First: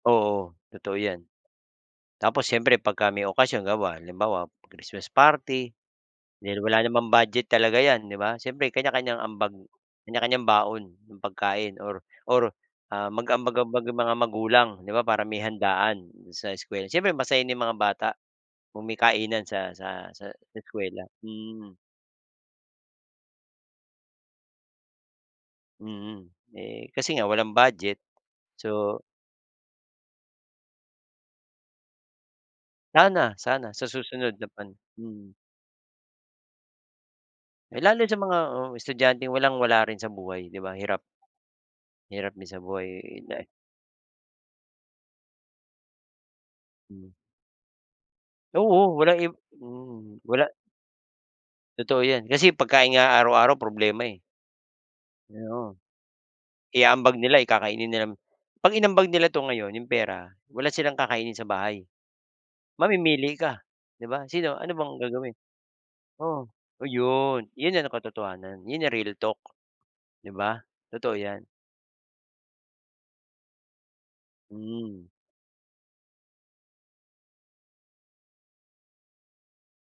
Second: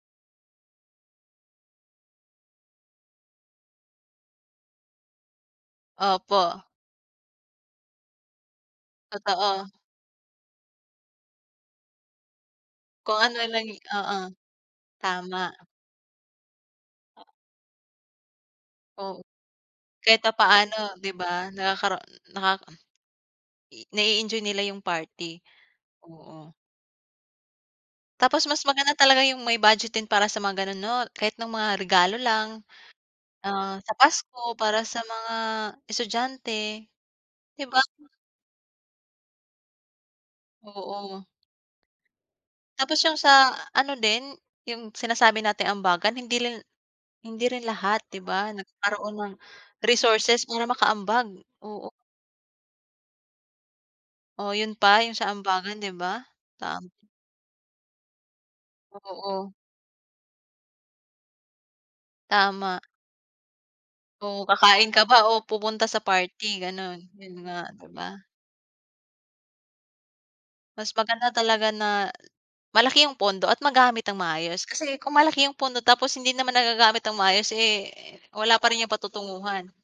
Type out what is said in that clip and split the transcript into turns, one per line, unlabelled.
Oo. Totoo 'yan. Tapos siyempre pagka may okasyon bawa halimbawa, Christmas party. Dahil
Opo.
wala namang budget talaga 'yan, 'di ba? Siyempre, kanya-kanyang ambag.
Totoo.
Kanya-kanyang baon ng pagkain or or, ah,
Kung ano lang i
mag-ambag-ambag ang mga
oo.
magulang, di ba? Para may
Tama.
handaan sa eskuwela. Siyempre masaya din mga bata kung may
Oo.
kainan sa sa
Kahit
sa sa
papaano,
eskuwela,
'di ba?
mm.
Nakakara naka i nai-enjoy nila yung party.
Mm.
Oo.
Eh, kasi nga walang budget.
Tapos mas maganda
So
talaga yung may budget din para sa mga ganon 'no? Kahit no'ng mga regalo lang,
Sana sana.
ah,
Sa
sa
susunod na
Pasko
pan
para sa
mm.
mga estudyante, 'di
Eh,
ba?
lalo sa mga oo, estudyanteng walang wala rin sa buhay, di ba? Hirap
Oo.
hirap din sa buhay.
Tapos yung
[unintelligible]
sa ano din, yung sinasabi nating ambagan, hindi lin
Hmm.
hindi rin lahat, 'di ba?
Oo
Nagkakaroon
walang
ng
imp hmm.
resources
Wala.
para makaambag. Oo.
Totoo 'yan. Kasi pagkain nga araw-araw problema eh.
Oh 'yon pa, yung sa ambagan,
Oo.
'di ba? Tama.
Iaambag nila, eh, kakainin nilang 'pag inambag nila 'to
Oo.
ngayon, yung pera, wala silang kakainin sa bahay.
Tama.
Mamimili ka, 'di ba?
Oo,
Sino ano bang
kakain ka ba
gagawin?
oo pupunta sa
Oo
party? Gano'n, 'yon
'yon,
nga,
'yon na
'di
ang
ba?
katotohanan. Yun na real talk, 'di ba?
Mas
Totoo
maganda
'yan.
talaga na malaki yung pondo at magamit nang maayos kasi
Hmm.
kung malaki yung pondo tapos hindi naman nagagamit nang maayos, eh, wala pa rin yung patutunguhan.